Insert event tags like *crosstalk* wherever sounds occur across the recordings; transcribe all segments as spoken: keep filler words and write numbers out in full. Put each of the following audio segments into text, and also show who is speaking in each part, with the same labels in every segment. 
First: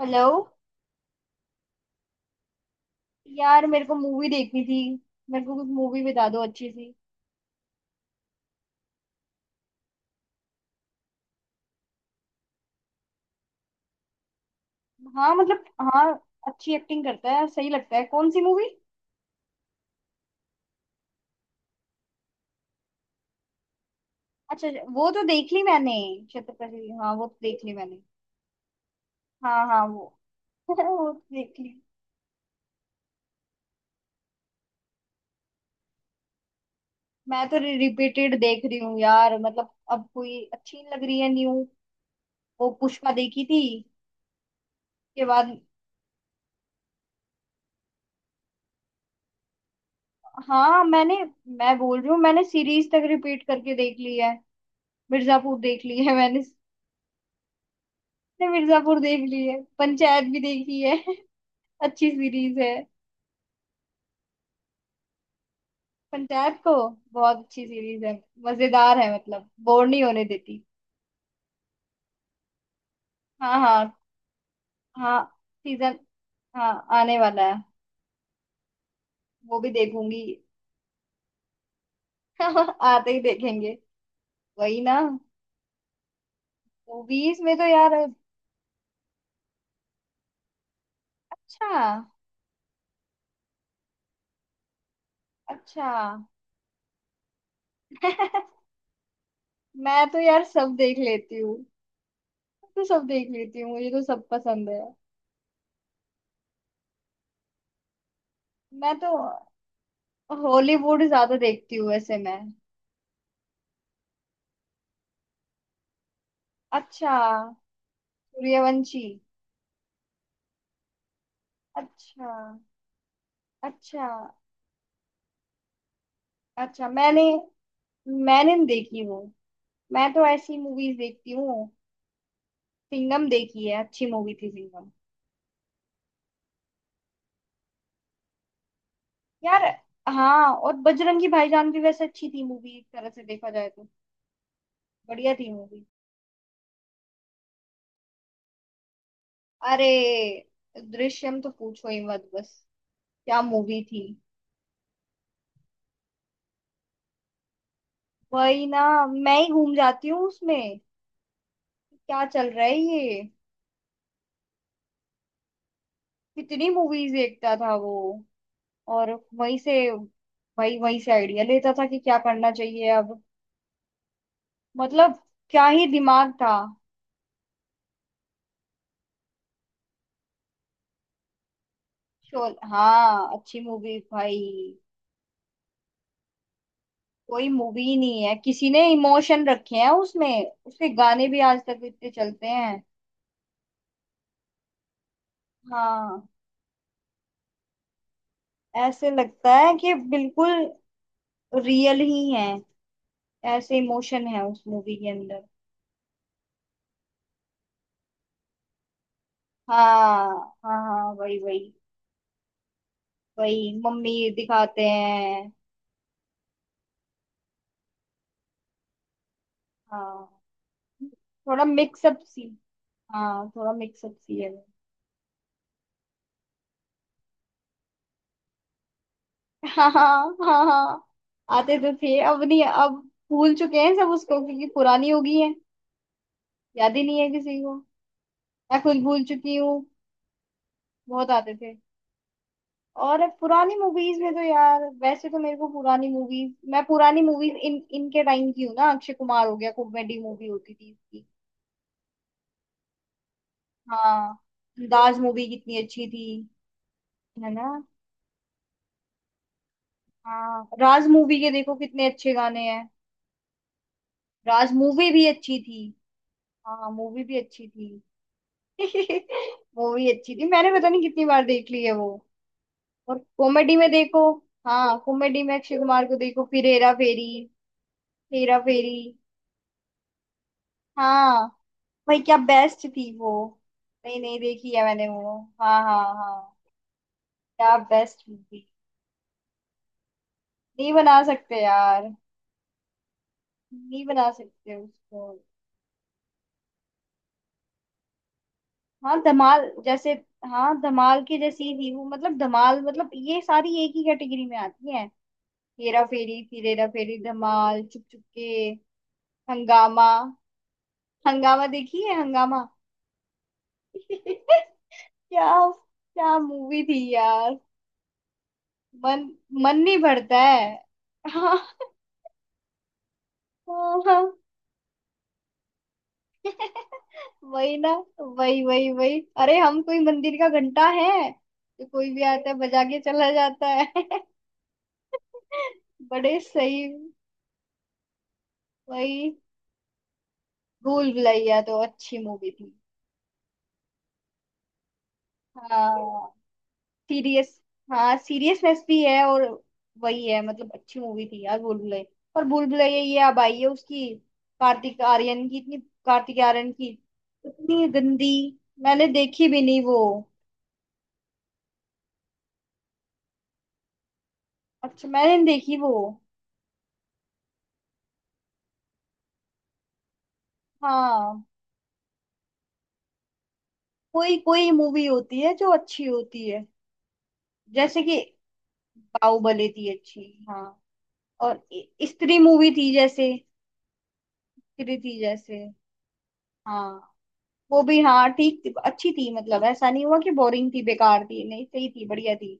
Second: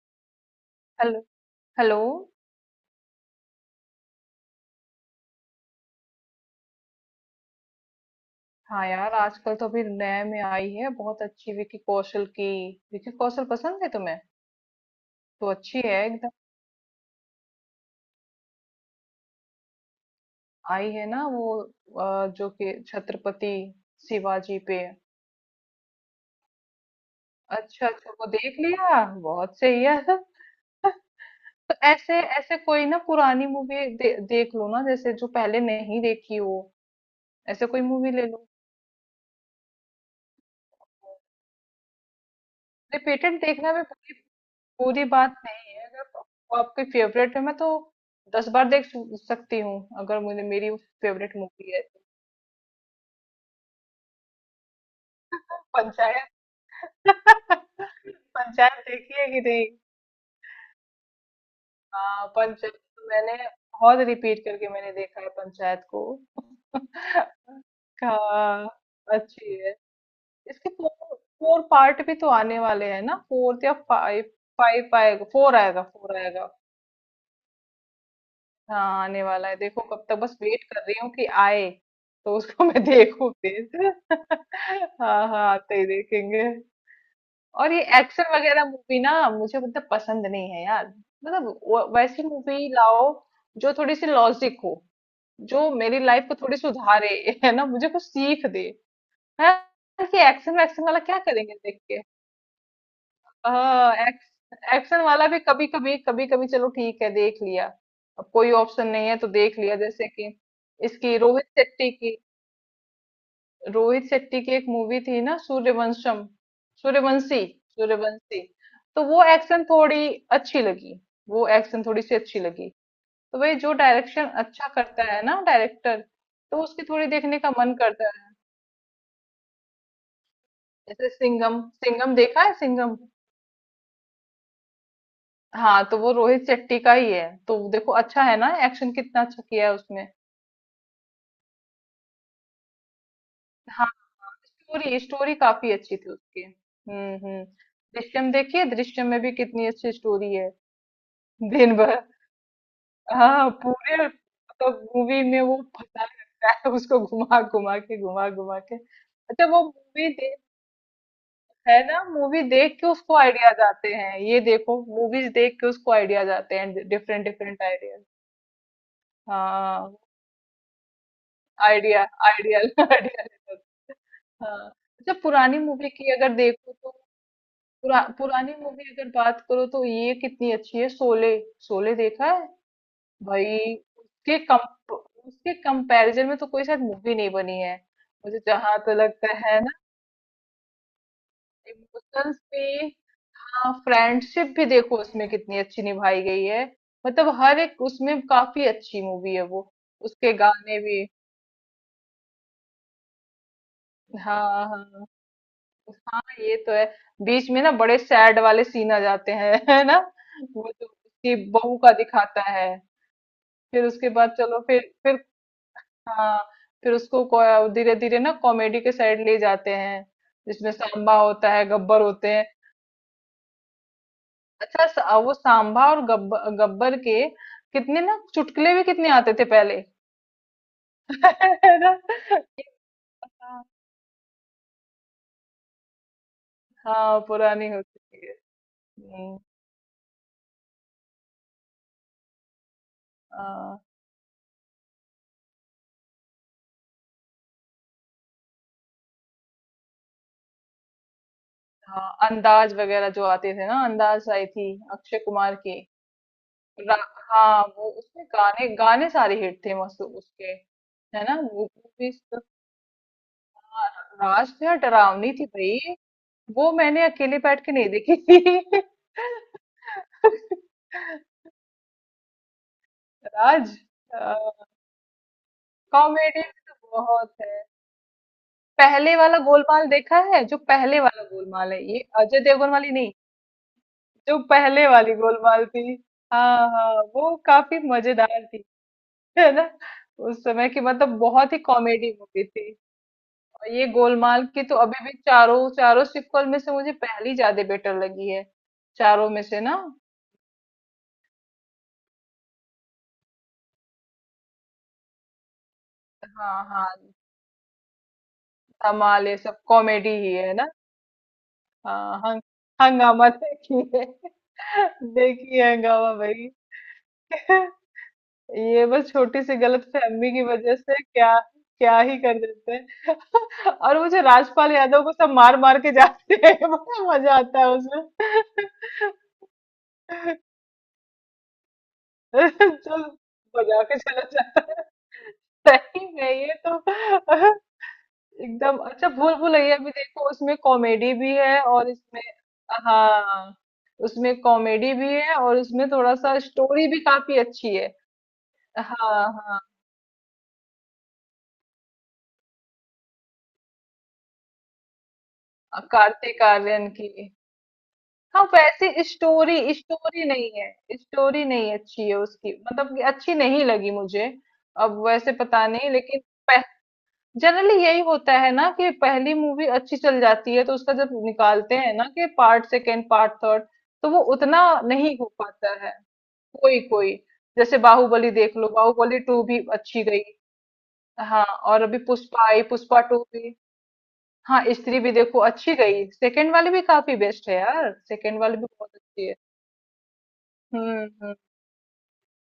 Speaker 1: Hello.
Speaker 2: Hello. Hello.
Speaker 1: यार मेरे को मूवी देखनी थी। मेरे को कुछ मूवी बता दो अच्छी सी।
Speaker 2: हाँ यार, आजकल तो अभी नए में आई है बहुत अच्छी, विकी कौशल की। विकी कौशल पसंद है तुम्हें?
Speaker 1: हाँ,
Speaker 2: तो
Speaker 1: मतलब
Speaker 2: अच्छी है
Speaker 1: हाँ।
Speaker 2: एकदम।
Speaker 1: अच्छी एक्टिंग करता है, सही लगता है। कौन सी मूवी?
Speaker 2: आई है ना वो, अ, जो कि छत्रपति शिवाजी
Speaker 1: अच्छा अच्छा,
Speaker 2: पे।
Speaker 1: वो तो देख ली मैंने। छत्रपति, हाँ वो तो देख ली
Speaker 2: अच्छा
Speaker 1: मैंने।
Speaker 2: अच्छा, वो देख लिया, बहुत
Speaker 1: हाँ हाँ,
Speaker 2: सही है।
Speaker 1: वो
Speaker 2: *laughs*
Speaker 1: *laughs* वो तो देख ली।
Speaker 2: तो ऐसे ऐसे कोई ना पुरानी मूवी दे, देख लो ना, जैसे जो पहले नहीं देखी हो।
Speaker 1: मैं तो
Speaker 2: ऐसे कोई मूवी ले
Speaker 1: रिपीटेड
Speaker 2: लो।
Speaker 1: देख रही हूँ यार, मतलब अब कोई अच्छी नहीं लग रही है न्यू। वो पुष्पा
Speaker 2: रिपीटेड
Speaker 1: देखी थी
Speaker 2: देखना भी पूरी
Speaker 1: के
Speaker 2: बात
Speaker 1: बाद।
Speaker 2: नहीं है, अगर वो आपकी फेवरेट है। मैं तो दस बार देख सु- सकती हूँ, अगर मुझे मेरी
Speaker 1: हाँ मैंने,
Speaker 2: फेवरेट मूवी
Speaker 1: मैं
Speaker 2: है तो।
Speaker 1: बोल रही हूँ, मैंने सीरीज तक रिपीट करके देख ली है। मिर्जापुर देख ली है, मैंने
Speaker 2: पंचायत। *laughs*
Speaker 1: ने
Speaker 2: पंचायत
Speaker 1: मिर्जापुर देख
Speaker 2: देखी है कि
Speaker 1: ली है,
Speaker 2: नहीं?
Speaker 1: पंचायत भी देखी है *laughs* अच्छी
Speaker 2: हाँ
Speaker 1: सीरीज
Speaker 2: पंचायत
Speaker 1: है।
Speaker 2: तो मैंने बहुत रिपीट करके मैंने देखा है, पंचायत को।
Speaker 1: पंचायत को बहुत अच्छी सीरीज
Speaker 2: *laughs*
Speaker 1: है,
Speaker 2: हाँ,
Speaker 1: मजेदार है, मतलब
Speaker 2: अच्छी है।
Speaker 1: बोर नहीं होने देती।
Speaker 2: इसके फोर फोर पार्ट भी तो आने वाले हैं ना,
Speaker 1: हाँ
Speaker 2: फोर्थ या
Speaker 1: हाँ
Speaker 2: फाइव? फाइव
Speaker 1: हाँ।
Speaker 2: आएगा, फोर आएगा,
Speaker 1: सीजन
Speaker 2: फोर आएगा।
Speaker 1: हाँ आने वाला है।
Speaker 2: हाँ आने वाला है,
Speaker 1: वो भी
Speaker 2: देखो कब तक,
Speaker 1: देखूंगी।
Speaker 2: बस वेट कर रही हूँ कि आए। तो उसको
Speaker 1: *laughs*
Speaker 2: मैं *laughs*
Speaker 1: आते ही
Speaker 2: देखूं
Speaker 1: देखेंगे।
Speaker 2: फिर।
Speaker 1: वही ना,
Speaker 2: *laughs* हाँ हाँ, आते ही देखेंगे।
Speaker 1: मूवीज में तो
Speaker 2: और ये
Speaker 1: यार।
Speaker 2: एक्शन वगैरह मूवी ना, मुझे मतलब पसंद नहीं है यार। मतलब
Speaker 1: अच्छा।
Speaker 2: वो- वैसी मूवी लाओ जो थोड़ी सी लॉजिक हो, जो
Speaker 1: अच्छा।
Speaker 2: मेरी लाइफ को थोड़ी सुधारे, *laughs* है ना, मुझे कुछ सीख दे
Speaker 1: *laughs*
Speaker 2: है।
Speaker 1: मैं
Speaker 2: कि
Speaker 1: तो यार
Speaker 2: एक्शन
Speaker 1: सब
Speaker 2: वैक्शन
Speaker 1: देख
Speaker 2: वाला क्या
Speaker 1: लेती
Speaker 2: करेंगे
Speaker 1: हूँ। मैं
Speaker 2: देख।
Speaker 1: तो सब देख लेती हूँ, मुझे
Speaker 2: हाँ
Speaker 1: तो सब पसंद है।
Speaker 2: एक्शन वाला भी कभी कभी कभी कभी चलो ठीक है देख लिया। अब कोई ऑप्शन
Speaker 1: मैं तो
Speaker 2: नहीं है तो देख लिया, जैसे कि
Speaker 1: हॉलीवुड
Speaker 2: इसकी
Speaker 1: ज्यादा
Speaker 2: रोहित
Speaker 1: देखती हूँ
Speaker 2: शेट्टी की।
Speaker 1: वैसे मैं।
Speaker 2: रोहित शेट्टी की एक मूवी थी ना, सूर्यवंशम,
Speaker 1: अच्छा।
Speaker 2: सूर्यवंशी, सूर्यवंशी। तो
Speaker 1: सूर्यवंशी।
Speaker 2: वो एक्शन थोड़ी अच्छी लगी, वो एक्शन थोड़ी सी
Speaker 1: अच्छा।
Speaker 2: अच्छी लगी। तो भाई जो
Speaker 1: अच्छा।
Speaker 2: डायरेक्शन अच्छा करता है ना डायरेक्टर, तो उसकी
Speaker 1: अच्छा,
Speaker 2: थोड़ी
Speaker 1: मैंने
Speaker 2: देखने का मन करता है।
Speaker 1: मैंने नहीं देखी वो। मैं तो ऐसी मूवीज
Speaker 2: जैसे
Speaker 1: देखती
Speaker 2: सिंघम,
Speaker 1: हूँ।
Speaker 2: सिंघम देखा है, सिंघम।
Speaker 1: सिंघम देखी है, अच्छी मूवी थी सिंघम।
Speaker 2: हाँ तो वो रोहित शेट्टी का ही है, तो देखो अच्छा है ना, एक्शन कितना अच्छा
Speaker 1: यार,
Speaker 2: किया है उसमें।
Speaker 1: हाँ, और बजरंगी भाईजान भी वैसे अच्छी थी मूवी, एक तरह से देखा जाए
Speaker 2: हाँ,
Speaker 1: तो।
Speaker 2: स्टोरी स्टोरी
Speaker 1: बढ़िया थी
Speaker 2: काफी
Speaker 1: मूवी।
Speaker 2: अच्छी थी उसकी। हम्म। हम्म। दृश्यम देखिए, दृश्यम में भी कितनी
Speaker 1: अरे,
Speaker 2: अच्छी स्टोरी है।
Speaker 1: दृश्यम तो
Speaker 2: दिन
Speaker 1: पूछो
Speaker 2: भर
Speaker 1: ही मत बस। क्या
Speaker 2: हाँ
Speaker 1: मूवी थी!
Speaker 2: पूरे मतलब मूवी में वो फंसा रहता है उसको, घुमा घुमा के घुमा घुमा
Speaker 1: वही
Speaker 2: के।
Speaker 1: ना, मैं
Speaker 2: अच्छा
Speaker 1: ही
Speaker 2: वो
Speaker 1: घूम जाती
Speaker 2: मूवी
Speaker 1: हूँ
Speaker 2: देख,
Speaker 1: उसमें।
Speaker 2: है ना,
Speaker 1: क्या
Speaker 2: मूवी
Speaker 1: चल रहा
Speaker 2: देख
Speaker 1: है
Speaker 2: के उसको
Speaker 1: ये,
Speaker 2: आइडियाज आते हैं। ये देखो, मूवीज देख के उसको आइडियाज आते
Speaker 1: कितनी
Speaker 2: हैं,
Speaker 1: मूवीज
Speaker 2: डिफरेंट
Speaker 1: देखता
Speaker 2: डिफरेंट
Speaker 1: था वो!
Speaker 2: आइडियाज।
Speaker 1: और वहीं से,
Speaker 2: हाँ।
Speaker 1: वही वहीं से आइडिया लेता था कि
Speaker 2: आइडिया
Speaker 1: क्या करना
Speaker 2: आइडिया
Speaker 1: चाहिए अब।
Speaker 2: आइडिया। *laughs* हाँ। अच्छा
Speaker 1: मतलब
Speaker 2: पुरानी
Speaker 1: क्या ही
Speaker 2: मूवी की
Speaker 1: दिमाग
Speaker 2: अगर
Speaker 1: था।
Speaker 2: देखो तो, पुरा, पुरानी मूवी अगर बात करो तो ये कितनी अच्छी है, शोले। शोले देखा है
Speaker 1: शोल हाँ, अच्छी
Speaker 2: भाई।
Speaker 1: मूवी
Speaker 2: उसके कम
Speaker 1: भाई।
Speaker 2: उसके कंपैरिजन में तो कोई शायद मूवी नहीं
Speaker 1: कोई
Speaker 2: बनी है।
Speaker 1: मूवी नहीं है,
Speaker 2: मुझे
Speaker 1: किसी
Speaker 2: जहां
Speaker 1: ने
Speaker 2: तो लगता
Speaker 1: इमोशन
Speaker 2: है ना
Speaker 1: रखे हैं उसमें, उसके गाने भी आज तक इतने
Speaker 2: इमोशंस
Speaker 1: चलते हैं।
Speaker 2: भी। हाँ, फ्रेंडशिप भी देखो उसमें कितनी अच्छी
Speaker 1: हाँ,
Speaker 2: निभाई गई है। मतलब हर एक, उसमें काफी अच्छी
Speaker 1: ऐसे
Speaker 2: मूवी है
Speaker 1: लगता
Speaker 2: वो।
Speaker 1: है कि
Speaker 2: उसके
Speaker 1: बिल्कुल
Speaker 2: गाने भी
Speaker 1: रियल ही है। ऐसे इमोशन है उस
Speaker 2: हाँ
Speaker 1: मूवी
Speaker 2: हाँ,
Speaker 1: के अंदर।
Speaker 2: ये तो है। बीच में ना बड़े सैड वाले सीन आ जाते हैं, *laughs* है ना।
Speaker 1: हाँ
Speaker 2: वो
Speaker 1: हाँ।
Speaker 2: जो
Speaker 1: हाँ,
Speaker 2: उसकी
Speaker 1: वही वही
Speaker 2: बहू का दिखाता है।
Speaker 1: वही
Speaker 2: फिर उसके
Speaker 1: मम्मी
Speaker 2: बाद चलो फिर
Speaker 1: दिखाते
Speaker 2: फिर
Speaker 1: हैं।
Speaker 2: हाँ फिर उसको, धीरे धीरे ना कॉमेडी के साइड ले जाते हैं,
Speaker 1: हाँ
Speaker 2: जिसमें सांबा होता
Speaker 1: थोड़ा
Speaker 2: है, गब्बर
Speaker 1: मिक्सअप
Speaker 2: होते हैं।
Speaker 1: सी, हाँ थोड़ा मिक्सअप सी है।
Speaker 2: अच्छा सा- वो सांबा और गब्बर गब्बर के कितने ना चुटकुले भी कितने आते थे पहले।
Speaker 1: हाँ हाँ हाँ हाँ।
Speaker 2: *laughs* है
Speaker 1: आते तो
Speaker 2: ना।
Speaker 1: थे, अब नहीं। अब भूल
Speaker 2: हाँ
Speaker 1: चुके हैं सब उसको, क्योंकि पुरानी हो गई है। याद ही नहीं
Speaker 2: हाँ,
Speaker 1: है किसी
Speaker 2: पुरानी
Speaker 1: को।
Speaker 2: होती है।
Speaker 1: मैं खुद भूल
Speaker 2: हम्म,
Speaker 1: चुकी हूँ। बहुत आते थे। और पुरानी
Speaker 2: हाँ
Speaker 1: मूवीज में तो यार, वैसे तो मेरे को पुरानी मूवीज, मैं पुरानी मूवीज इन इनके टाइम की हूँ ना। अक्षय कुमार हो गया, कॉमेडी मूवी होती थी इसकी।
Speaker 2: हाँ, अंदाज वगैरह जो आते थे ना, अंदाज
Speaker 1: हाँ,
Speaker 2: आई थी
Speaker 1: दाज
Speaker 2: अक्षय
Speaker 1: मूवी
Speaker 2: कुमार की।
Speaker 1: कितनी अच्छी थी।
Speaker 2: रा-
Speaker 1: है
Speaker 2: हाँ
Speaker 1: ना!
Speaker 2: वो उसके गाने गाने सारे हिट थे, मस्त उसके।
Speaker 1: हाँ, राज
Speaker 2: है ना
Speaker 1: मूवी के
Speaker 2: वो
Speaker 1: देखो
Speaker 2: वो
Speaker 1: कितने
Speaker 2: भी
Speaker 1: अच्छे
Speaker 2: तो
Speaker 1: गाने हैं।
Speaker 2: था, राज थे,
Speaker 1: राज
Speaker 2: और
Speaker 1: मूवी भी
Speaker 2: डरावनी थी
Speaker 1: अच्छी
Speaker 2: भाई।
Speaker 1: थी।
Speaker 2: वो
Speaker 1: हाँ,
Speaker 2: मैंने
Speaker 1: मूवी भी
Speaker 2: अकेले बैठ
Speaker 1: अच्छी
Speaker 2: के नहीं
Speaker 1: थी,
Speaker 2: देखी थी।
Speaker 1: मूवी अच्छी थी, मैंने पता नहीं कितनी
Speaker 2: *laughs*
Speaker 1: बार देख ली है वो। और कॉमेडी
Speaker 2: राज।
Speaker 1: में देखो, हाँ कॉमेडी में अक्षय कुमार को
Speaker 2: कॉमेडी
Speaker 1: देखो, फिर हेरा
Speaker 2: तो
Speaker 1: फेरी।
Speaker 2: बहुत है।
Speaker 1: हेरा फेरी।
Speaker 2: पहले वाला गोलमाल देखा है? जो पहले वाला
Speaker 1: हाँ
Speaker 2: गोलमाल है, ये
Speaker 1: भाई, क्या
Speaker 2: अजय देवगन
Speaker 1: बेस्ट
Speaker 2: वाली
Speaker 1: थी
Speaker 2: नहीं,
Speaker 1: वो! नहीं, नहीं
Speaker 2: जो
Speaker 1: देखी है
Speaker 2: पहले
Speaker 1: मैंने
Speaker 2: वाली
Speaker 1: वो।
Speaker 2: गोलमाल
Speaker 1: हाँ
Speaker 2: थी।
Speaker 1: हाँ हाँ।
Speaker 2: हाँ हाँ, वो
Speaker 1: क्या
Speaker 2: काफी
Speaker 1: बेस्ट
Speaker 2: मजेदार थी,
Speaker 1: मूवी!
Speaker 2: है ना। उस समय की
Speaker 1: नहीं
Speaker 2: मतलब
Speaker 1: बना
Speaker 2: बहुत ही
Speaker 1: सकते यार,
Speaker 2: कॉमेडी मूवी थी। और ये
Speaker 1: नहीं बना
Speaker 2: गोलमाल की
Speaker 1: सकते
Speaker 2: तो अभी भी
Speaker 1: उसको।
Speaker 2: चारों चारों सीक्वल में से मुझे पहली ज्यादा बेटर लगी है,
Speaker 1: हाँ
Speaker 2: चारों में से
Speaker 1: धमाल
Speaker 2: ना।
Speaker 1: जैसे, हाँ धमाल की जैसी ही थी वो। मतलब धमाल, मतलब ये सारी एक ही कैटेगरी में आती है। हेरा फेरी,
Speaker 2: हाँ
Speaker 1: फिर हेरा
Speaker 2: हाँ,
Speaker 1: फेरी, धमाल, चुप चुप के,
Speaker 2: धमाल ये सब
Speaker 1: हंगामा।
Speaker 2: कॉमेडी ही है ना।
Speaker 1: हंगामा देखी है,
Speaker 2: हाँ हंग,
Speaker 1: हंगामा
Speaker 2: हंगामा देखी है, *laughs*
Speaker 1: *laughs* क्या,
Speaker 2: देखी है हंगामा
Speaker 1: क्या
Speaker 2: भाई।
Speaker 1: मूवी थी यार!
Speaker 2: *laughs* ये बस
Speaker 1: मन
Speaker 2: छोटी सी
Speaker 1: मन नहीं
Speaker 2: गलतफहमी
Speaker 1: भरता
Speaker 2: की
Speaker 1: है।
Speaker 2: वजह से क्या
Speaker 1: हाँ
Speaker 2: क्या ही कर देते हैं। *laughs* और
Speaker 1: हाँ
Speaker 2: मुझे
Speaker 1: हाँ।
Speaker 2: राजपाल यादव को सब मार मार के जाते हैं, *laughs* बड़ा
Speaker 1: *laughs*
Speaker 2: मजा आता है
Speaker 1: वही ना।
Speaker 2: उसमें।
Speaker 1: वही वही वही, अरे हम कोई मंदिर का घंटा है तो कोई भी आता है
Speaker 2: *laughs*
Speaker 1: बजा
Speaker 2: जो
Speaker 1: के चला जाता
Speaker 2: बजा
Speaker 1: है।
Speaker 2: के चला,
Speaker 1: *laughs*
Speaker 2: सही में
Speaker 1: बड़े
Speaker 2: ये तो
Speaker 1: सही।
Speaker 2: एकदम अच्छा। भूल
Speaker 1: वही।
Speaker 2: भुलैया भी देखो, उसमें
Speaker 1: भूल
Speaker 2: कॉमेडी भी
Speaker 1: भुलैया
Speaker 2: है
Speaker 1: तो
Speaker 2: और
Speaker 1: अच्छी
Speaker 2: इसमें
Speaker 1: मूवी थी।
Speaker 2: हाँ, उसमें कॉमेडी भी है और उसमें थोड़ा
Speaker 1: हाँ,
Speaker 2: सा स्टोरी भी काफी
Speaker 1: सीरियस,
Speaker 2: अच्छी है।
Speaker 1: हाँ सीरियसनेस भी है।
Speaker 2: हाँ
Speaker 1: और
Speaker 2: हाँ।
Speaker 1: वही है, मतलब अच्छी मूवी थी यार भूलभुलैया। पर भूलभुलैया, ये अब आई है उसकी, कार्तिक आर्यन की, इतनी कार्तिक
Speaker 2: कार्तिक
Speaker 1: आर्यन की
Speaker 2: आर्यन की
Speaker 1: इतनी गंदी।
Speaker 2: हाँ वैसे
Speaker 1: मैंने देखी भी
Speaker 2: स्टोरी
Speaker 1: नहीं वो।
Speaker 2: स्टोरी नहीं है, स्टोरी नहीं अच्छी है उसकी, मतलब कि अच्छी नहीं लगी मुझे, अब
Speaker 1: अच्छा,
Speaker 2: वैसे
Speaker 1: मैंने नहीं
Speaker 2: पता
Speaker 1: देखी वो।
Speaker 2: नहीं लेकिन। जनरली यही होता है ना कि पहली मूवी अच्छी चल जाती है तो उसका जब
Speaker 1: हाँ।
Speaker 2: निकालते हैं ना कि पार्ट सेकेंड, पार्ट थर्ड, तो वो
Speaker 1: कोई
Speaker 2: उतना
Speaker 1: कोई मूवी
Speaker 2: नहीं हो
Speaker 1: होती है जो
Speaker 2: पाता है।
Speaker 1: अच्छी होती है।
Speaker 2: कोई कोई, जैसे
Speaker 1: जैसे कि
Speaker 2: बाहुबली देख लो, बाहुबली टू भी
Speaker 1: बाहुबली थी
Speaker 2: अच्छी
Speaker 1: अच्छी।
Speaker 2: गई।
Speaker 1: हाँ,
Speaker 2: हाँ,
Speaker 1: और
Speaker 2: और अभी
Speaker 1: इ- स्त्री
Speaker 2: पुष्पा आई,
Speaker 1: मूवी थी
Speaker 2: पुष्पा टू
Speaker 1: जैसे,
Speaker 2: भी। हाँ,
Speaker 1: स्त्री
Speaker 2: स्त्री भी
Speaker 1: थी
Speaker 2: देखो
Speaker 1: जैसे।
Speaker 2: अच्छी गई, सेकेंड वाली भी
Speaker 1: हाँ,
Speaker 2: काफी बेस्ट है
Speaker 1: वो
Speaker 2: यार,
Speaker 1: भी हाँ
Speaker 2: सेकेंड वाली
Speaker 1: ठीक
Speaker 2: भी
Speaker 1: थी,
Speaker 2: बहुत
Speaker 1: अच्छी
Speaker 2: अच्छी
Speaker 1: थी।
Speaker 2: है।
Speaker 1: मतलब ऐसा नहीं हुआ कि बोरिंग थी,
Speaker 2: हम्म।
Speaker 1: बेकार
Speaker 2: हम्म।
Speaker 1: थी, नहीं, सही थी, बढ़िया थी।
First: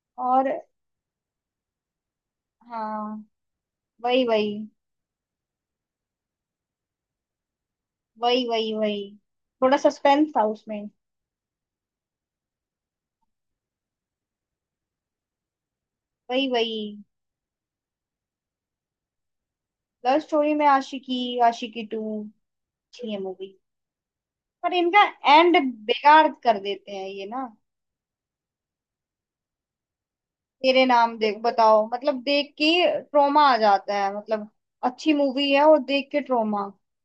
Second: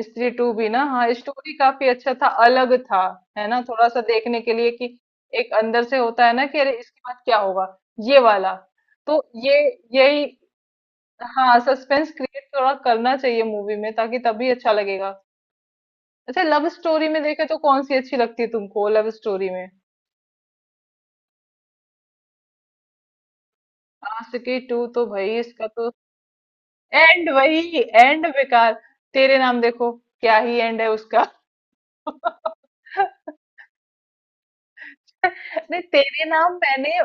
Speaker 2: स्त्री
Speaker 1: और
Speaker 2: टू भी ना हाँ, स्टोरी काफी अच्छा था, अलग था,
Speaker 1: हाँ,
Speaker 2: है ना। थोड़ा सा
Speaker 1: वही
Speaker 2: देखने के
Speaker 1: वही
Speaker 2: लिए कि, एक अंदर से होता है ना कि अरे इसके बाद क्या होगा ये
Speaker 1: वही
Speaker 2: वाला।
Speaker 1: वही वही।
Speaker 2: तो ये
Speaker 1: थोड़ा
Speaker 2: यही,
Speaker 1: सस्पेंस था उसमें।
Speaker 2: हाँ सस्पेंस क्रिएट थोड़ा करना चाहिए मूवी में, ताकि तभी अच्छा लगेगा। अच्छा
Speaker 1: वही
Speaker 2: लव
Speaker 1: वही।
Speaker 2: स्टोरी में देखे तो कौन सी अच्छी लगती है तुमको, लव स्टोरी में?
Speaker 1: लव स्टोरी में आशिकी, आशिकी टू अच्छी है मूवी।
Speaker 2: आशिकी
Speaker 1: पर
Speaker 2: टू
Speaker 1: इनका
Speaker 2: तो भाई
Speaker 1: एंड
Speaker 2: इसका तो
Speaker 1: बेकार कर देते हैं ये
Speaker 2: एंड,
Speaker 1: ना।
Speaker 2: वही एंड बेकार। तेरे नाम देखो, क्या ही एंड
Speaker 1: तेरे
Speaker 2: है
Speaker 1: नाम
Speaker 2: उसका।
Speaker 1: देख बताओ, मतलब देख के
Speaker 2: *laughs*
Speaker 1: ट्रोमा आ जाता है, मतलब अच्छी मूवी है और
Speaker 2: नहीं
Speaker 1: देख के
Speaker 2: तेरे नाम
Speaker 1: ट्रोमा।
Speaker 2: मैंने,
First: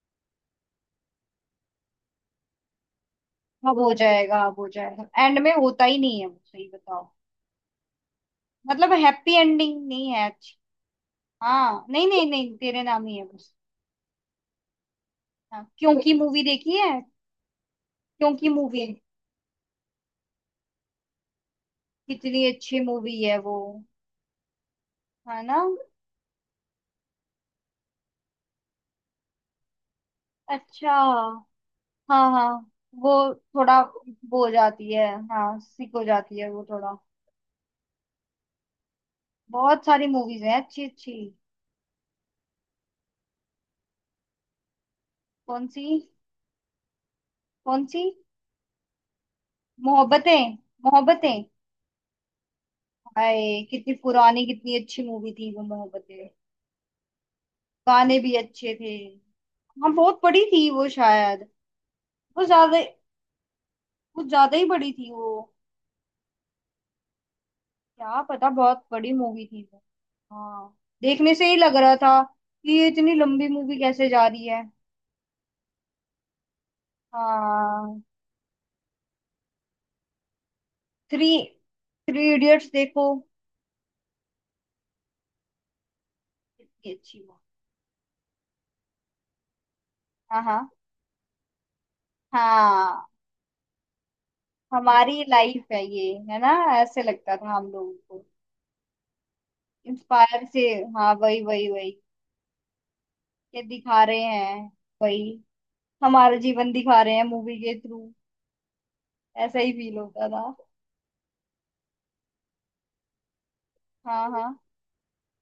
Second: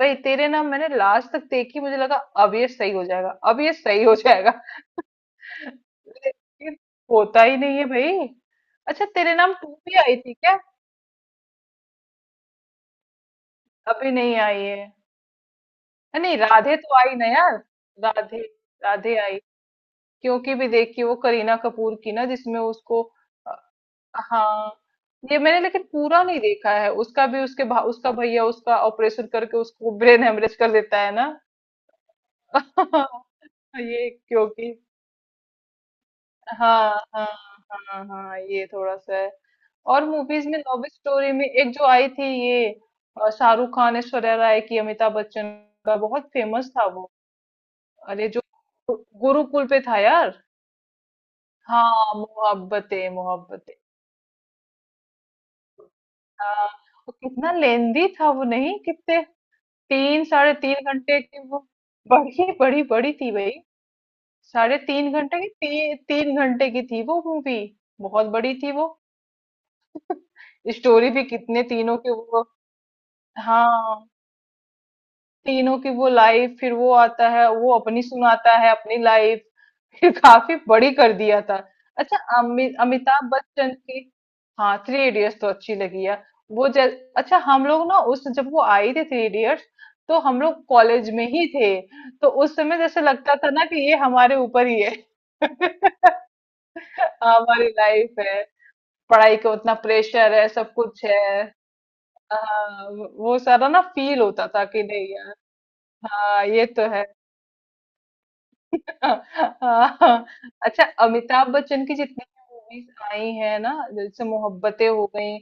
Speaker 2: भाई तेरे ना मैंने लास्ट तक देखी, मुझे लगा अब ये सही हो जाएगा, अब ये
Speaker 1: अब हो
Speaker 2: सही हो
Speaker 1: जाएगा,
Speaker 2: जाएगा।
Speaker 1: अब हो जाएगा, एंड में
Speaker 2: *laughs*
Speaker 1: होता ही नहीं है वो, सही
Speaker 2: लेकिन
Speaker 1: बताओ।
Speaker 2: होता ही नहीं है भाई।
Speaker 1: मतलब
Speaker 2: अच्छा
Speaker 1: happy
Speaker 2: Tere Naam two
Speaker 1: ending
Speaker 2: भी
Speaker 1: नहीं
Speaker 2: आई
Speaker 1: है
Speaker 2: थी
Speaker 1: अच्छी।
Speaker 2: क्या?
Speaker 1: हाँ, नहीं नहीं नहीं, तेरे नाम ही है बस।
Speaker 2: अभी नहीं आई है।
Speaker 1: हाँ, क्योंकि
Speaker 2: अ, नहीं,
Speaker 1: मूवी देखी
Speaker 2: राधे
Speaker 1: है,
Speaker 2: तो आई ना यार, राधे,
Speaker 1: क्योंकि मूवी
Speaker 2: राधे आई। क्योंकि भी देखी वो करीना कपूर की ना,
Speaker 1: कितनी
Speaker 2: जिसमें
Speaker 1: अच्छी
Speaker 2: उसको
Speaker 1: मूवी है वो।
Speaker 2: अ, हाँ ये
Speaker 1: है ना!
Speaker 2: मैंने लेकिन पूरा नहीं देखा है उसका भी, उसके भा, उसका भैया उसका ऑपरेशन करके उसको ब्रेन हेमरेज कर
Speaker 1: अच्छा।
Speaker 2: देता है ना।
Speaker 1: हाँ हाँ, वो
Speaker 2: *laughs*
Speaker 1: थोड़ा
Speaker 2: ये
Speaker 1: वो हो
Speaker 2: क्योंकि
Speaker 1: जाती है। हाँ, सिक हो जाती है वो
Speaker 2: हाँ
Speaker 1: थोड़ा।
Speaker 2: हाँ हाँ हाँ, ये थोड़ा सा है।
Speaker 1: बहुत
Speaker 2: और
Speaker 1: सारी मूवीज
Speaker 2: मूवीज
Speaker 1: हैं
Speaker 2: में लव
Speaker 1: अच्छी अच्छी।
Speaker 2: स्टोरी में एक जो आई थी ये, अ, शाहरुख खान, ऐश्वर्या राय की, अमिताभ बच्चन
Speaker 1: कौन सी?
Speaker 2: का, बहुत फेमस था वो,
Speaker 1: कौन सी?
Speaker 2: अरे जो गुरुकुल पे था यार।
Speaker 1: मोहब्बतें। मोहब्बतें!
Speaker 2: हाँ मोहब्बतें,
Speaker 1: हाय,
Speaker 2: मोहब्बतें।
Speaker 1: कितनी पुरानी, कितनी अच्छी मूवी थी वो मोहब्बतें।
Speaker 2: हाँ वो कितना लेंदी
Speaker 1: गाने
Speaker 2: था
Speaker 1: भी
Speaker 2: वो,
Speaker 1: अच्छे
Speaker 2: नहीं
Speaker 1: थे।
Speaker 2: कितने,
Speaker 1: हाँ, बहुत
Speaker 2: तीन
Speaker 1: बड़ी
Speaker 2: साढ़े
Speaker 1: थी वो
Speaker 2: तीन घंटे की
Speaker 1: शायद।
Speaker 2: वो,
Speaker 1: वो
Speaker 2: बड़ी
Speaker 1: ज्यादा
Speaker 2: बड़ी बड़ी थी भाई।
Speaker 1: वो ज्यादा ही
Speaker 2: साढ़े
Speaker 1: बड़ी थी
Speaker 2: तीन
Speaker 1: वो।
Speaker 2: घंटे की ती, तीन घंटे की थी वो मूवी।
Speaker 1: क्या
Speaker 2: बहुत
Speaker 1: पता,
Speaker 2: बड़ी थी
Speaker 1: बहुत
Speaker 2: वो।
Speaker 1: बड़ी मूवी थी वो। हाँ,
Speaker 2: स्टोरी भी
Speaker 1: देखने से ही
Speaker 2: कितने
Speaker 1: लग रहा
Speaker 2: तीनों के
Speaker 1: था
Speaker 2: वो,
Speaker 1: कि ये इतनी लंबी मूवी कैसे
Speaker 2: हाँ,
Speaker 1: जा रही है।
Speaker 2: तीनों की वो लाइफ, फिर वो आता है वो
Speaker 1: हाँ,
Speaker 2: अपनी सुनाता है अपनी लाइफ, फिर *laughs* काफी बड़ी कर
Speaker 1: थ्री
Speaker 2: दिया था। अच्छा
Speaker 1: थ्री इडियट्स
Speaker 2: अमि,
Speaker 1: देखो,
Speaker 2: अमिताभ बच्चन की। हाँ थ्री इडियट्स तो अच्छी लगी यार। वो जै,
Speaker 1: कितनी अच्छी
Speaker 2: अच्छा
Speaker 1: मूवी।
Speaker 2: हम लोग ना उस जब वो आई थी थ्री इडियट्स, तो हम
Speaker 1: हाँ
Speaker 2: लोग
Speaker 1: हाँ।
Speaker 2: कॉलेज में ही थे। तो उस समय जैसे
Speaker 1: हाँ,
Speaker 2: लगता था ना कि ये हमारे ऊपर ही है,
Speaker 1: हमारी लाइफ है ये,
Speaker 2: *laughs*
Speaker 1: है ना। ऐसे लगता था
Speaker 2: हमारी
Speaker 1: हम लोगों
Speaker 2: लाइफ
Speaker 1: को।
Speaker 2: है। पढ़ाई का उतना प्रेशर
Speaker 1: इंस्पायर
Speaker 2: है,
Speaker 1: से,
Speaker 2: सब कुछ
Speaker 1: हाँ वही
Speaker 2: है।
Speaker 1: वही वही।
Speaker 2: हाँ, वो
Speaker 1: ये
Speaker 2: सारा ना
Speaker 1: दिखा
Speaker 2: फील
Speaker 1: रहे
Speaker 2: होता था
Speaker 1: हैं,
Speaker 2: कि नहीं।
Speaker 1: वही, हमारा
Speaker 2: हाँ ये
Speaker 1: जीवन
Speaker 2: तो
Speaker 1: दिखा
Speaker 2: है।
Speaker 1: रहे हैं मूवी के थ्रू।
Speaker 2: *laughs*
Speaker 1: ऐसा ही फील
Speaker 2: हाँ।
Speaker 1: होता था।
Speaker 2: अच्छा अमिताभ बच्चन की जितनी भी मूवीज आई है ना, जैसे
Speaker 1: हाँ हाँ
Speaker 2: मोहब्बतें हो गई,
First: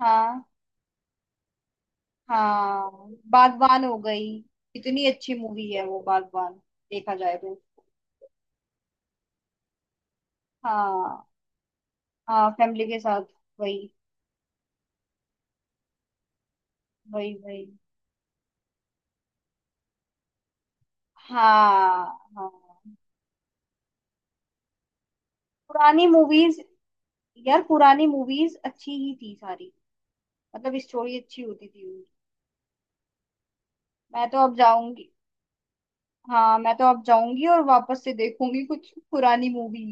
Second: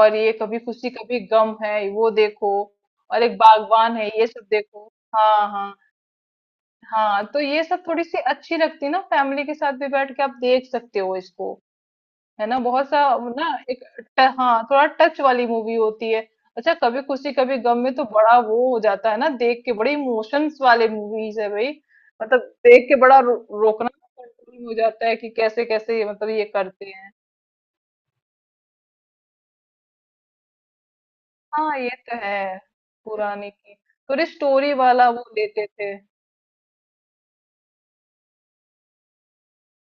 Speaker 2: और ये
Speaker 1: हाँ
Speaker 2: कभी खुशी कभी गम है वो देखो,
Speaker 1: हाँ।
Speaker 2: और एक
Speaker 1: बागवान हो
Speaker 2: बागवान है, ये
Speaker 1: गई।
Speaker 2: सब देखो।
Speaker 1: कितनी अच्छी
Speaker 2: हाँ
Speaker 1: मूवी
Speaker 2: हाँ
Speaker 1: है वो बागवान, देखा
Speaker 2: हाँ।
Speaker 1: जाए
Speaker 2: तो
Speaker 1: तो।
Speaker 2: ये सब थोड़ी सी अच्छी लगती है ना, फैमिली के साथ भी बैठ के आप देख सकते हो
Speaker 1: हाँ,
Speaker 2: इसको। है
Speaker 1: हाँ
Speaker 2: ना
Speaker 1: फैमिली
Speaker 2: बहुत
Speaker 1: के
Speaker 2: सा
Speaker 1: साथ।
Speaker 2: ना एक
Speaker 1: वही
Speaker 2: ट- हाँ थोड़ा टच वाली मूवी होती है। अच्छा कभी खुशी
Speaker 1: वही
Speaker 2: कभी
Speaker 1: वही।
Speaker 2: गम में तो बड़ा वो हो जाता है ना देख के, बड़े इमोशंस वाले मूवीज है भाई।
Speaker 1: हाँ
Speaker 2: मतलब देख
Speaker 1: हाँ।
Speaker 2: के बड़ा रो, रोकना कंट्रोल हो जाता है कि कैसे कैसे ये
Speaker 1: पुरानी
Speaker 2: मतलब ये
Speaker 1: मूवीज
Speaker 2: करते हैं।
Speaker 1: यार, पुरानी मूवीज अच्छी ही थी सारी। मतलब स्टोरी अच्छी होती
Speaker 2: हाँ
Speaker 1: थी
Speaker 2: ये
Speaker 1: उनकी।
Speaker 2: तो है। पुराने की थोड़ी
Speaker 1: मैं तो अब
Speaker 2: स्टोरी वाला
Speaker 1: जाऊंगी,
Speaker 2: वो लेते थे।
Speaker 1: हाँ मैं तो अब जाऊंगी और वापस से देखूंगी कुछ पुरानी मूवी।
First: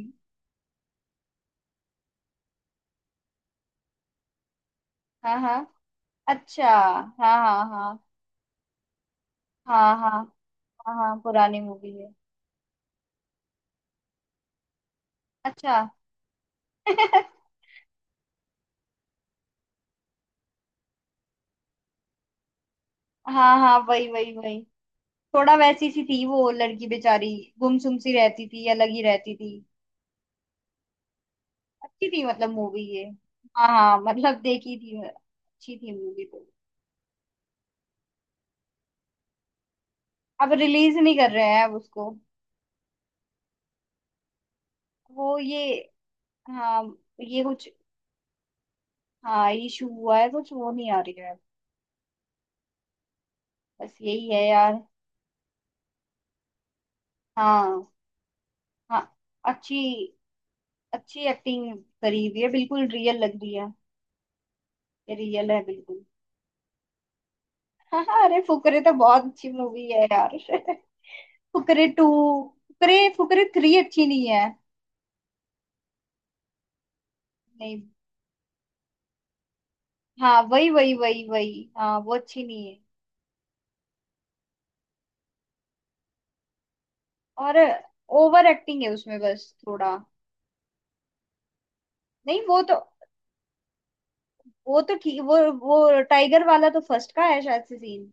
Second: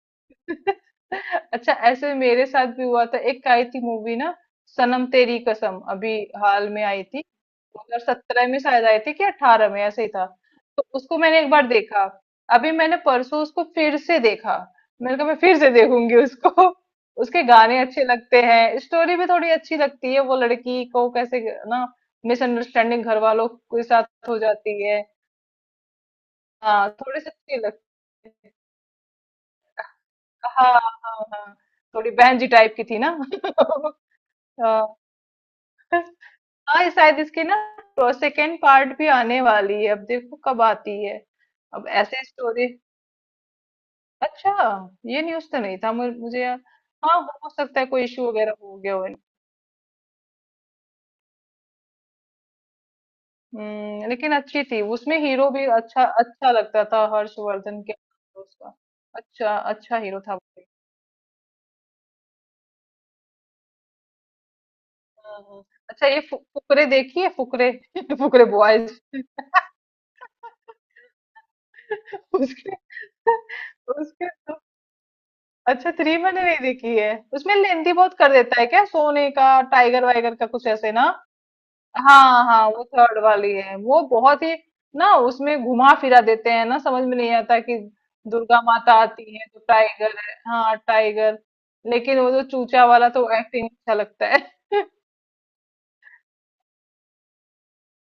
Speaker 2: *laughs* अच्छा ऐसे मेरे साथ भी हुआ था, एक आई थी मूवी ना, सनम
Speaker 1: हाँ
Speaker 2: तेरी
Speaker 1: हाँ।
Speaker 2: कसम अभी
Speaker 1: अच्छा।
Speaker 2: हाल में आई थी।
Speaker 1: हाँ हाँ हाँ।
Speaker 2: दो हज़ार सत्रह में शायद आई थी कि अठारह में,
Speaker 1: हाँ
Speaker 2: ऐसे ही
Speaker 1: हाँ
Speaker 2: था। तो
Speaker 1: हाँ हाँ।
Speaker 2: उसको मैंने एक
Speaker 1: पुरानी
Speaker 2: बार
Speaker 1: मूवी
Speaker 2: देखा,
Speaker 1: है।
Speaker 2: अभी मैंने परसों उसको फिर से देखा। मैंने कहा मैं फिर से
Speaker 1: अच्छा।
Speaker 2: देखूंगी उसको। *laughs* उसके
Speaker 1: *laughs*
Speaker 2: गाने अच्छे लगते हैं, स्टोरी भी थोड़ी अच्छी लगती है, वो लड़की को कैसे ना मिसअंडरस्टैंडिंग घर वालों
Speaker 1: हाँ हाँ,
Speaker 2: के
Speaker 1: वही
Speaker 2: साथ
Speaker 1: वही
Speaker 2: हो
Speaker 1: वही।
Speaker 2: जाती है।
Speaker 1: थोड़ा वैसी सी थी वो लड़की
Speaker 2: हाँ थोड़ी
Speaker 1: बेचारी,
Speaker 2: सी अच्छी
Speaker 1: गुमसुम सी
Speaker 2: लगती
Speaker 1: रहती
Speaker 2: है।
Speaker 1: थी, अलग ही रहती थी।
Speaker 2: हाँ हाँ हाँ,
Speaker 1: अच्छी
Speaker 2: थोड़ी
Speaker 1: थी,
Speaker 2: बहन जी
Speaker 1: मतलब
Speaker 2: टाइप
Speaker 1: मूवी
Speaker 2: की थी
Speaker 1: ये।
Speaker 2: ना।
Speaker 1: हाँ हाँ, मतलब
Speaker 2: *laughs*
Speaker 1: देखी
Speaker 2: हाँ
Speaker 1: थी मैं। अच्छी थी मूवी तो।
Speaker 2: हाँ ये शायद इसके ना सेकेंड पार्ट भी आने वाली है, अब देखो
Speaker 1: अब
Speaker 2: कब
Speaker 1: रिलीज
Speaker 2: आती
Speaker 1: नहीं
Speaker 2: है।
Speaker 1: कर रहे हैं अब
Speaker 2: अब
Speaker 1: उसको।
Speaker 2: ऐसे स्टोरी, अच्छा ये
Speaker 1: वो
Speaker 2: न्यूज़ तो
Speaker 1: ये,
Speaker 2: नहीं था मुझे मुझे यार।
Speaker 1: हाँ,
Speaker 2: हाँ
Speaker 1: ये
Speaker 2: हो
Speaker 1: कुछ,
Speaker 2: सकता है कोई इशू वगैरह हो गया हो।
Speaker 1: हाँ, इशू हुआ है कुछ, वो नहीं आ रही है। बस
Speaker 2: हम्म,
Speaker 1: यही
Speaker 2: लेकिन
Speaker 1: है
Speaker 2: अच्छी थी,
Speaker 1: यार।
Speaker 2: उसमें हीरो भी अच्छा, अच्छा लगता था हर्षवर्धन
Speaker 1: हाँ।
Speaker 2: के। उसका
Speaker 1: हाँ,
Speaker 2: अच्छा
Speaker 1: अच्छी,
Speaker 2: अच्छा हीरो था वो।
Speaker 1: अच्छी एक्टिंग करी हुई है, बिल्कुल रियल लग रही है। रियल है
Speaker 2: हम्म,
Speaker 1: बिल्कुल।
Speaker 2: अच्छा ये फु, फुकरे देखी है, फुकरे,
Speaker 1: *laughs*
Speaker 2: *laughs*
Speaker 1: हाँ, अरे
Speaker 2: फुकरे
Speaker 1: फुकरे
Speaker 2: बॉयज।
Speaker 1: तो बहुत अच्छी मूवी है यार *laughs* फुकरे टू,
Speaker 2: *laughs* उसके
Speaker 1: फुकरे, फुकरे थ्री अच्छी
Speaker 2: उसके
Speaker 1: नहीं है।
Speaker 2: अच्छा थ्री मैंने नहीं देखी है, उसमें
Speaker 1: नहीं।
Speaker 2: लेंथी बहुत कर देता है, क्या सोने का टाइगर वाइगर
Speaker 1: हाँ
Speaker 2: का कुछ
Speaker 1: वही
Speaker 2: ऐसे
Speaker 1: वही
Speaker 2: ना।
Speaker 1: वही वही, हाँ वो अच्छी
Speaker 2: हाँ
Speaker 1: नहीं
Speaker 2: हाँ
Speaker 1: है।
Speaker 2: वो थर्ड वाली है वो बहुत ही ना, उसमें घुमा फिरा देते हैं ना, समझ में नहीं
Speaker 1: और
Speaker 2: आता कि
Speaker 1: ओवर
Speaker 2: दुर्गा
Speaker 1: एक्टिंग है
Speaker 2: माता
Speaker 1: उसमें
Speaker 2: आती
Speaker 1: बस
Speaker 2: है तो
Speaker 1: थोड़ा।
Speaker 2: टाइगर है, हाँ टाइगर। लेकिन वो
Speaker 1: नहीं,
Speaker 2: जो
Speaker 1: वो तो,
Speaker 2: चूचा वाला तो एक्टिंग अच्छा लगता है।
Speaker 1: वो
Speaker 2: *laughs*
Speaker 1: तो ठीक वो वो टाइगर वाला तो फर्स्ट का है शायद से, सीन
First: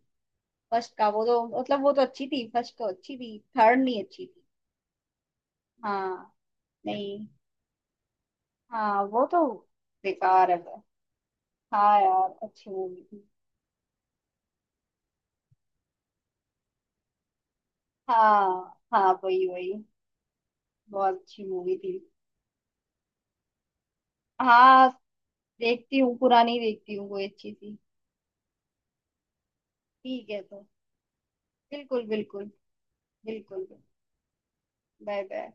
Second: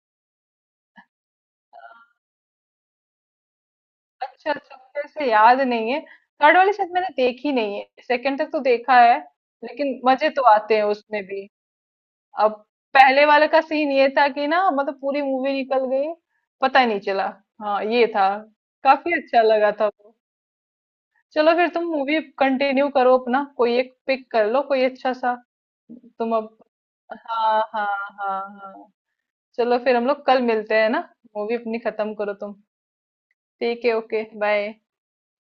Speaker 1: फर्स्ट का। वो तो मतलब वो तो अच्छी थी, फर्स्ट तो अच्छी थी, थर्ड नहीं अच्छी थी।
Speaker 2: अच्छा अच्छा, मुझे ऐसे याद नहीं है,
Speaker 1: हाँ,
Speaker 2: थर्ड वाली शायद मैंने
Speaker 1: नहीं,
Speaker 2: देखी नहीं है, सेकंड तक तो देखा
Speaker 1: हाँ
Speaker 2: है।
Speaker 1: वो तो
Speaker 2: लेकिन मजे तो
Speaker 1: बेकार है
Speaker 2: आते
Speaker 1: बस।
Speaker 2: हैं उसमें भी।
Speaker 1: हाँ यार,
Speaker 2: अब
Speaker 1: अच्छी मूवी
Speaker 2: पहले
Speaker 1: थी।
Speaker 2: वाले का सीन ये था कि ना, मतलब पूरी मूवी निकल गई, पता ही नहीं चला, हाँ ये था,
Speaker 1: हाँ हाँ,
Speaker 2: काफी अच्छा
Speaker 1: वही
Speaker 2: लगा
Speaker 1: वही,
Speaker 2: था वो।
Speaker 1: बहुत अच्छी
Speaker 2: चलो फिर
Speaker 1: मूवी
Speaker 2: तुम
Speaker 1: थी।
Speaker 2: मूवी कंटिन्यू करो, अपना कोई एक पिक कर लो कोई
Speaker 1: हाँ,
Speaker 2: अच्छा सा।
Speaker 1: देखती हूँ,
Speaker 2: तुम
Speaker 1: पुरानी
Speaker 2: अब
Speaker 1: देखती हूँ कोई अच्छी
Speaker 2: हाँ
Speaker 1: सी।
Speaker 2: हाँ हाँ हाँ, चलो फिर हम लोग
Speaker 1: ठीक
Speaker 2: कल
Speaker 1: है तो।
Speaker 2: मिलते हैं ना, मूवी अपनी
Speaker 1: बिल्कुल
Speaker 2: खत्म करो
Speaker 1: बिल्कुल
Speaker 2: तुम।
Speaker 1: बिल्कुल।
Speaker 2: ठीक है, ओके, बाय।
Speaker 1: Bye bye.